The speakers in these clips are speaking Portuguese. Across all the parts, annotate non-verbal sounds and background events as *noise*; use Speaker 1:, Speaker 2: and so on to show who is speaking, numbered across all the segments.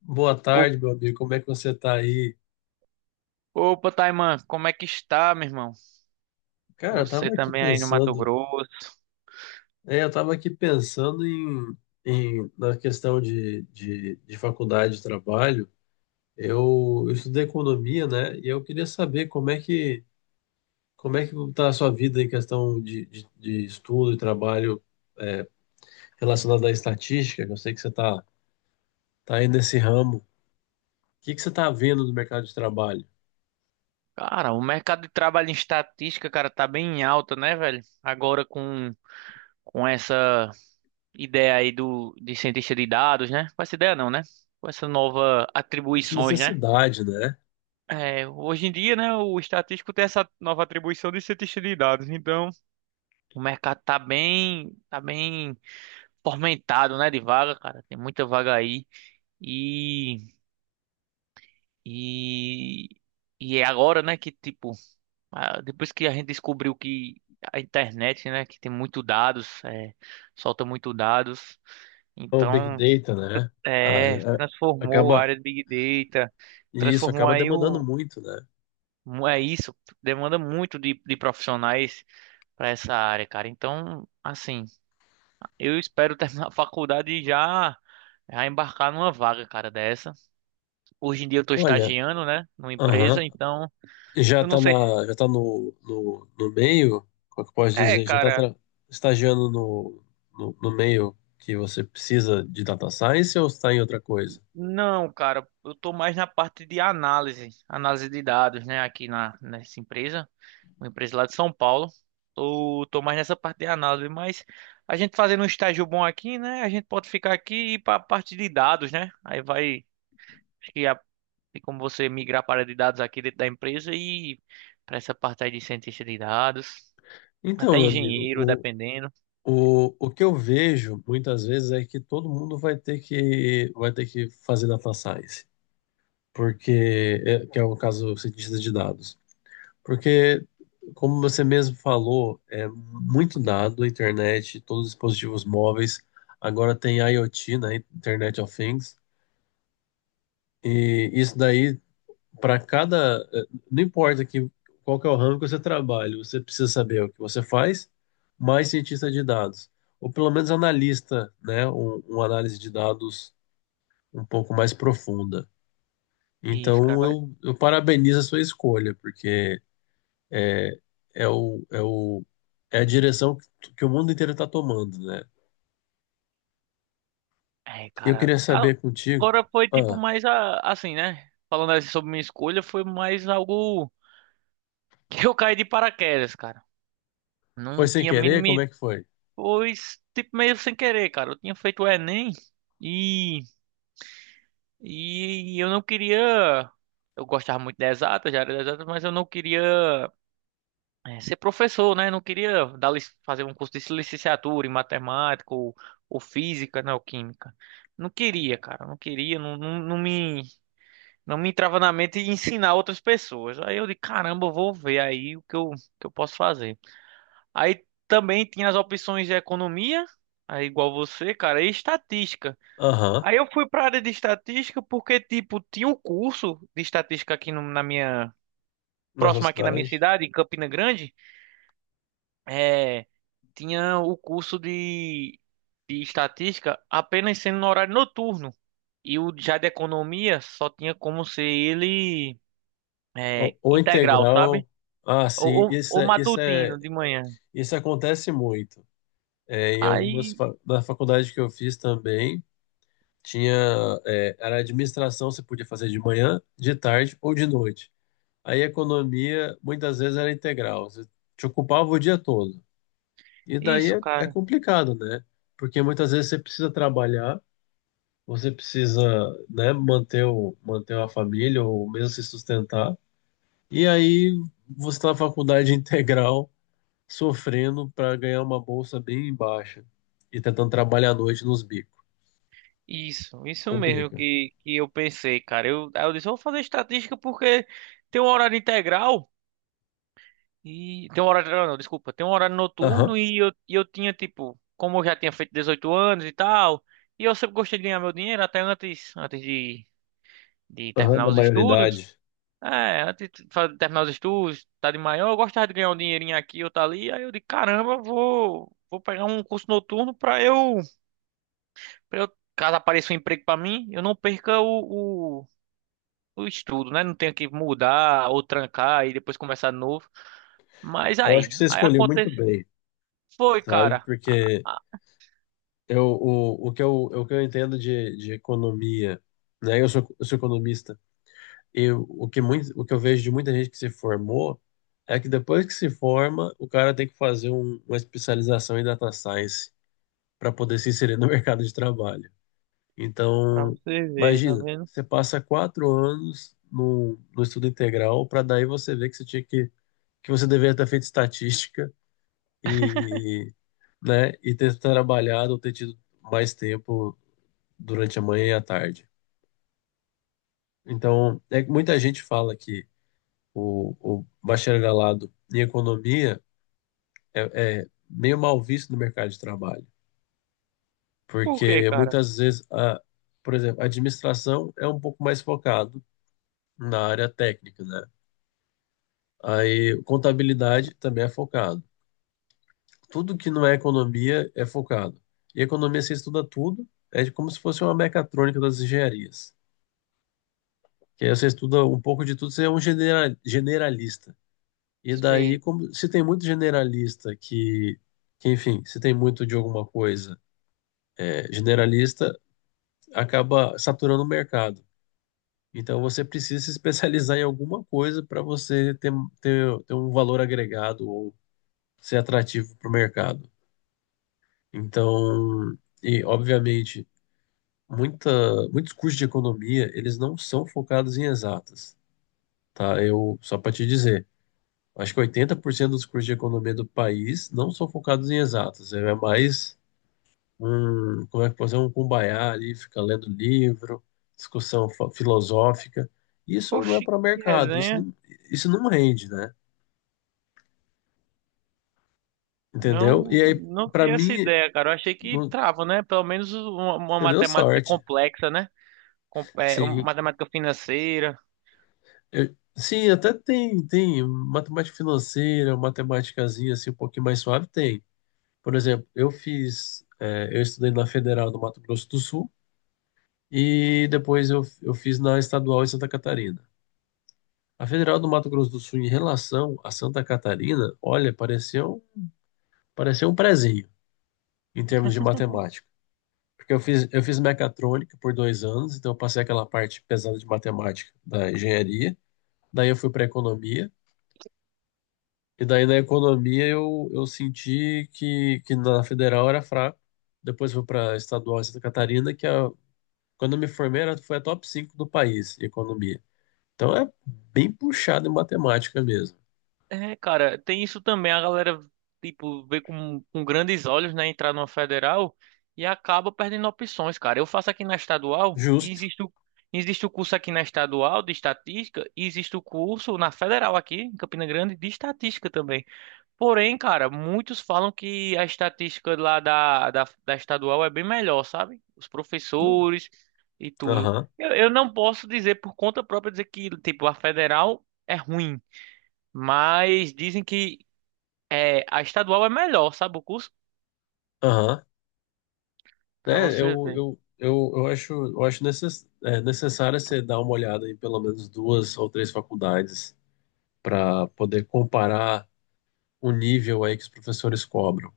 Speaker 1: Boa
Speaker 2: O-
Speaker 1: tarde, meu amigo. Como é que você tá aí?
Speaker 2: Opa, Taiman, como é que está, meu irmão?
Speaker 1: Cara, eu
Speaker 2: Você
Speaker 1: tava aqui
Speaker 2: também aí no Mato
Speaker 1: pensando.
Speaker 2: Grosso.
Speaker 1: Eu tava aqui pensando em na questão de faculdade de trabalho. Eu estudei economia, né? E eu queria saber como é que tá a sua vida em questão de estudo e trabalho, é, relacionado à estatística, que eu sei que você tá aí nesse ramo. O que que você tá vendo no mercado de trabalho?
Speaker 2: Cara, o mercado de trabalho em estatística, cara, tá bem em alta, né, velho? Agora com essa ideia aí de cientista de dados, né? Com essa ideia não, né? Com essa nova
Speaker 1: Essa
Speaker 2: atribuições, né?
Speaker 1: necessidade, né?
Speaker 2: É, hoje em dia, né, o estatístico tem essa nova atribuição de cientista de dados. Então, o mercado tá bem fomentado, né, de vaga, cara. Tem muita vaga aí. E E, e é agora, né, que tipo, ah, depois que a gente descobriu que a internet, né, que tem muito dados, é, solta muito dados,
Speaker 1: O Big
Speaker 2: então,
Speaker 1: Data, né?
Speaker 2: é,
Speaker 1: A- a-
Speaker 2: transformou a
Speaker 1: Acaba.
Speaker 2: área de Big Data,
Speaker 1: E isso
Speaker 2: transformou
Speaker 1: acaba
Speaker 2: aí
Speaker 1: demandando
Speaker 2: o,
Speaker 1: muito, né?
Speaker 2: é isso, demanda muito de profissionais para essa área, cara. Então, assim, eu espero *laughs* terminar a faculdade e já embarcar numa vaga, cara, dessa. Hoje em dia eu tô
Speaker 1: Olha,
Speaker 2: estagiando, né, numa
Speaker 1: aham,
Speaker 2: empresa, então,
Speaker 1: já
Speaker 2: eu não
Speaker 1: tá
Speaker 2: sei.
Speaker 1: na, já tá no, no, no meio, como é que eu posso
Speaker 2: É,
Speaker 1: dizer?
Speaker 2: cara.
Speaker 1: Estagiando no, no meio que você precisa de data science ou está em outra coisa?
Speaker 2: Não, cara, eu tô mais na parte de análise, análise de dados, né, aqui na nessa empresa, uma empresa lá de São Paulo. Tô mais nessa parte de análise, mas a gente fazendo um estágio bom aqui, né, a gente pode ficar aqui e ir para a parte de dados, né? Aí vai, acho que tem como você migrar para a área de dados aqui dentro da empresa e para essa parte aí de cientista de dados,
Speaker 1: Então,
Speaker 2: até
Speaker 1: meu amigo,
Speaker 2: engenheiro, dependendo.
Speaker 1: o que eu vejo muitas vezes é que todo mundo vai ter que fazer data science, porque que é o caso do cientista de dados. Porque, como você mesmo falou, é muito dado, a internet, todos os dispositivos móveis, agora tem IoT, né, Internet of Things, e isso daí, para cada, não importa que, qual que é o ramo que você trabalha, você precisa saber o que você faz, mais cientista de dados, ou pelo menos analista, né, uma análise de dados um pouco mais profunda.
Speaker 2: Isso, cara,
Speaker 1: Então,
Speaker 2: vai.
Speaker 1: eu parabenizo a sua escolha, porque é o, é o, é a direção que o mundo inteiro está tomando, né?
Speaker 2: É,
Speaker 1: E eu
Speaker 2: cara,
Speaker 1: queria saber contigo,
Speaker 2: agora foi tipo
Speaker 1: ah,
Speaker 2: mais a, assim, né? Falando assim sobre minha escolha, foi mais algo *laughs* que eu caí de paraquedas, cara.
Speaker 1: foi
Speaker 2: Não
Speaker 1: sem
Speaker 2: tinha
Speaker 1: querer? Como
Speaker 2: mínimo,
Speaker 1: é que foi?
Speaker 2: pois tipo meio sem querer, cara. Eu tinha feito o Enem e e eu não queria. Eu gostava muito de exatas, já era de exatas, mas eu não queria ser professor, né? Não queria dar, fazer um curso de licenciatura em matemática ou física, né? Ou química. Não queria, cara. Não queria, Não me entrava na mente ensinar outras pessoas. Aí eu de caramba, eu vou ver aí o que eu posso fazer. Aí também tinha as opções de economia, aí igual você, cara, e estatística.
Speaker 1: Aham,
Speaker 2: Aí eu fui para área de estatística porque, tipo, tinha um curso de estatística aqui no- na minha,
Speaker 1: na sua
Speaker 2: próximo aqui na minha
Speaker 1: cidade.
Speaker 2: cidade, em Campina Grande, é, tinha o curso de estatística apenas sendo no horário noturno. E o já de economia só tinha como ser ele é,
Speaker 1: O
Speaker 2: integral, sabe?
Speaker 1: integral, ah, sim,
Speaker 2: O, o matutino de manhã.
Speaker 1: isso acontece muito. É, em algumas,
Speaker 2: Aí,
Speaker 1: na faculdade que eu fiz também, tinha, era administração, você podia fazer de manhã, de tarde ou de noite. Aí economia, muitas vezes era integral, você te ocupava o dia todo. E daí
Speaker 2: isso,
Speaker 1: é
Speaker 2: cara.
Speaker 1: complicado, né? Porque muitas vezes você precisa trabalhar, você precisa, né, manter a família ou mesmo se sustentar. E aí você está na faculdade *laughs* integral, sofrendo para ganhar uma bolsa bem baixa e tentando trabalhar à noite nos bicos.
Speaker 2: Isso mesmo
Speaker 1: Complica.
Speaker 2: que eu pensei, cara. Eu, aí eu disse, vou fazer estatística porque tem um horário integral e. Tem um horário integral, não, desculpa. Tem um horário
Speaker 1: Aham,
Speaker 2: noturno e eu tinha, tipo, como eu já tinha feito 18 anos e tal, e eu sempre gostei de ganhar meu dinheiro, até antes de
Speaker 1: aham,
Speaker 2: terminar
Speaker 1: da
Speaker 2: os estudos.
Speaker 1: maioridade.
Speaker 2: É, antes de terminar os estudos, tá de maior, eu gostava de ganhar um dinheirinho aqui ou tá ali. Aí eu disse, caramba, vou pegar um curso noturno pra eu. Pra eu, caso apareça um emprego pra mim, eu não perca o estudo, né? Não tenho que mudar ou trancar e depois começar de novo. Mas
Speaker 1: Eu acho que você
Speaker 2: aí
Speaker 1: escolheu muito
Speaker 2: aconteceu.
Speaker 1: bem,
Speaker 2: Foi,
Speaker 1: sabe?
Speaker 2: cara.
Speaker 1: Porque
Speaker 2: Ah,
Speaker 1: eu, o que eu entendo de economia, né? Eu sou economista. Eu, o que muito, O que eu vejo de muita gente que se formou é que depois que se forma, o cara tem que fazer uma especialização em data science para poder se inserir no *laughs* mercado de trabalho.
Speaker 2: pra
Speaker 1: Então,
Speaker 2: você ver, tá
Speaker 1: imagina,
Speaker 2: vendo?
Speaker 1: você passa 4 anos no estudo integral para daí você ver que que você deveria ter feito estatística, e, né, e ter trabalhado ou ter tido mais tempo durante a manhã e a tarde. Então, é que muita gente fala que o, o bacharelado em economia é meio mal visto no mercado de trabalho,
Speaker 2: Por quê,
Speaker 1: porque
Speaker 2: cara?
Speaker 1: muitas vezes, por exemplo, a administração é um pouco mais focado na área técnica, né? Aí contabilidade também é focado. Tudo que não é economia é focado. E economia você estuda tudo, é como se fosse uma mecatrônica das engenharias. Que aí você estuda um pouco de tudo, você é um generalista. E daí,
Speaker 2: Sim.
Speaker 1: como se tem muito generalista que enfim, se tem muito de alguma coisa, generalista, acaba saturando o mercado. Então, você precisa se especializar em alguma coisa para você ter um valor agregado ou ser atrativo para o mercado. Então, e obviamente, muita, muitos cursos de economia, eles não são focados em exatas, tá? Eu, só para te dizer. Acho que 80% dos cursos de economia do país não são focados em exatas. É mais como é que pode ser, um cumbaiá ali, fica lendo livro, discussão filosófica. Isso não é
Speaker 2: Oxi,
Speaker 1: para o
Speaker 2: que
Speaker 1: mercado, isso
Speaker 2: resenha.
Speaker 1: não, isso não rende, né? Entendeu?
Speaker 2: Não,
Speaker 1: E aí,
Speaker 2: não
Speaker 1: para
Speaker 2: tinha essa
Speaker 1: mim,
Speaker 2: ideia, cara. Eu achei que
Speaker 1: não-
Speaker 2: trava, né? Pelo menos uma
Speaker 1: você deu
Speaker 2: matemática
Speaker 1: sorte.
Speaker 2: complexa, né? Com, é, uma
Speaker 1: Sim,
Speaker 2: matemática financeira.
Speaker 1: sim, até tem, matemática financeira, matemáticazinha assim, um pouquinho mais suave, tem. Por exemplo, eu estudei na Federal do Mato Grosso do Sul. E depois eu fiz na estadual em Santa Catarina. A Federal do Mato Grosso do Sul, em relação a Santa Catarina, olha, pareceu um prezinho em termos de matemática. Porque eu fiz mecatrônica por 2 anos, então eu passei aquela parte pesada de matemática da engenharia. Daí eu fui para economia. E daí na economia eu senti que na Federal era fraco. Depois fui para estadual em Santa Catarina, quando eu me formei foi a top 5 do país, em economia. Então é bem puxado em matemática mesmo.
Speaker 2: É, cara, tem isso também. A galera, tipo, vê com grandes olhos, né, entrar numa federal e acaba perdendo opções, cara. Eu faço aqui na estadual e
Speaker 1: Justo,
Speaker 2: existe existe o curso aqui na estadual de estatística e existe o curso na federal aqui, em Campina Grande, de estatística também. Porém, cara, muitos falam que a estatística lá da estadual é bem melhor, sabe? Os
Speaker 1: né?
Speaker 2: professores e tudo.
Speaker 1: Aham,
Speaker 2: Eu não posso dizer por conta própria dizer que, tipo, a federal é ruim. Mas dizem que é, a estadual é melhor, sabe o curso?
Speaker 1: aham.
Speaker 2: Pra
Speaker 1: É,
Speaker 2: você
Speaker 1: eu,
Speaker 2: ver.
Speaker 1: eu, eu, eu acho, necessário você dar uma olhada em pelo menos duas ou três faculdades para poder comparar o nível aí que os professores cobram.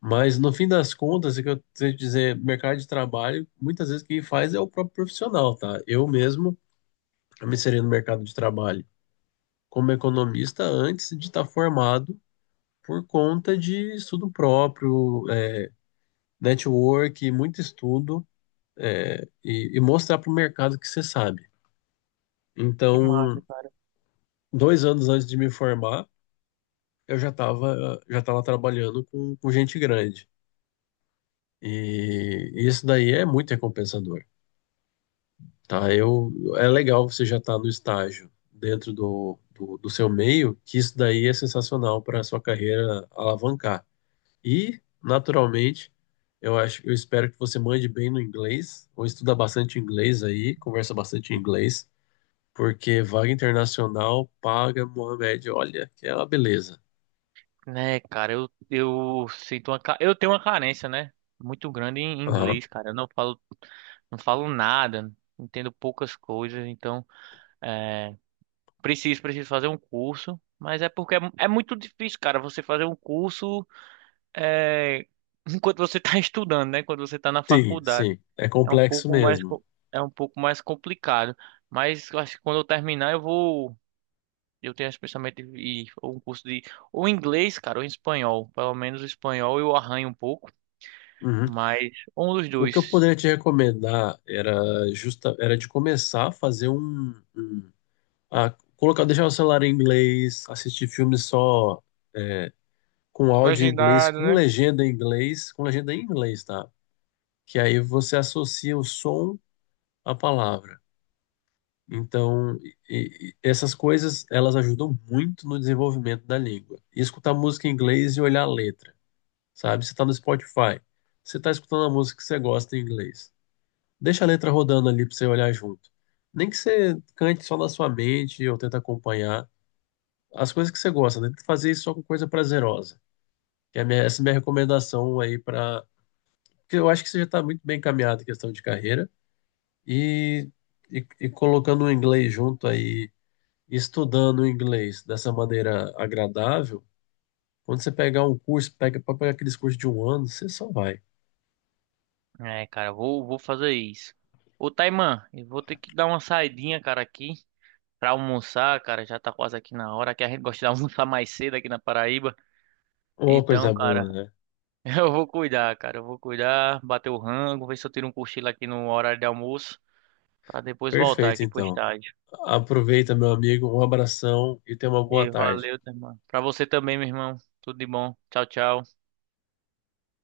Speaker 1: Mas no fim das contas, é que eu tenho que dizer, mercado de trabalho, muitas vezes quem faz é o próprio profissional, tá? Eu mesmo, eu me inseri no mercado de trabalho como economista antes de estar formado por conta de estudo próprio, network, muito estudo, e mostrar para o mercado que você sabe.
Speaker 2: Que
Speaker 1: Então,
Speaker 2: massa, cara.
Speaker 1: 2 anos antes de me formar, eu já estava trabalhando com gente grande. E isso daí é muito recompensador, tá? Eu, é legal você já estar no estágio dentro do seu meio, que isso daí é sensacional para a sua carreira alavancar. E, naturalmente, eu acho, eu espero que você mande bem no inglês, ou estuda bastante inglês aí, conversa bastante inglês, porque vaga internacional paga, Mohamed, olha, que é uma beleza.
Speaker 2: Né, cara, eu sinto uma, eu tenho uma carência, né? Muito grande em
Speaker 1: Aham.
Speaker 2: inglês, cara. Eu não falo, não falo nada, entendo poucas coisas, então é, preciso, preciso fazer um curso. Mas é porque é, é muito difícil, cara, você fazer um curso é, enquanto você está *laughs* estudando, né? Quando você está na
Speaker 1: Sim,
Speaker 2: faculdade.
Speaker 1: sim, é
Speaker 2: É um
Speaker 1: complexo
Speaker 2: pouco mais,
Speaker 1: mesmo.
Speaker 2: é um pouco mais complicado. Mas eu acho que quando eu terminar, eu vou. Eu tenho esse pensamento de ir ou um curso de. Ou inglês, cara, ou espanhol. Pelo menos o espanhol eu arranho um pouco.
Speaker 1: Uhum.
Speaker 2: Mas um dos
Speaker 1: O que eu
Speaker 2: dois.
Speaker 1: poderia te recomendar era era de começar a fazer a colocar, deixar o celular em inglês, assistir filmes só com áudio em inglês,
Speaker 2: Legendado,
Speaker 1: com
Speaker 2: né?
Speaker 1: legenda em inglês, com legenda em inglês, tá? Que aí você associa o som à palavra. Então, e essas coisas, elas ajudam muito no desenvolvimento da língua. E escutar música em inglês e olhar a letra, sabe? Você está no Spotify, você está escutando a música que você gosta em inglês. Deixa a letra rodando ali para você olhar junto. Nem que você cante só na sua mente ou tenta acompanhar as coisas que você gosta, né? Tenta fazer isso só com coisa prazerosa. Que é a minha- essa é a minha recomendação aí para... Porque eu acho que você já está muito bem encaminhado em questão de carreira. E, e colocando o inglês junto aí, estudando o inglês dessa maneira agradável, quando você pegar um curso, pega para pegar aqueles cursos de um ano, você só vai.
Speaker 2: É, cara, vou fazer isso. Ô, Taiman, eu vou ter que dar uma saidinha, cara, aqui pra almoçar, cara. Já tá quase aqui na hora, que a gente gosta de *laughs* almoçar mais cedo aqui na Paraíba.
Speaker 1: Uma
Speaker 2: Então,
Speaker 1: coisa boa,
Speaker 2: cara. *laughs*
Speaker 1: né?
Speaker 2: Eu vou cuidar, cara. Eu vou cuidar, bater o rango, ver se eu tiro um cochilo aqui no horário de almoço, pra depois voltar
Speaker 1: Perfeito,
Speaker 2: aqui pro
Speaker 1: então.
Speaker 2: estádio.
Speaker 1: Aproveita, meu amigo. Um abração e tenha uma boa
Speaker 2: E
Speaker 1: tarde.
Speaker 2: valeu, tá, irmão. Pra você também, meu irmão. Tudo de bom. Tchau, tchau.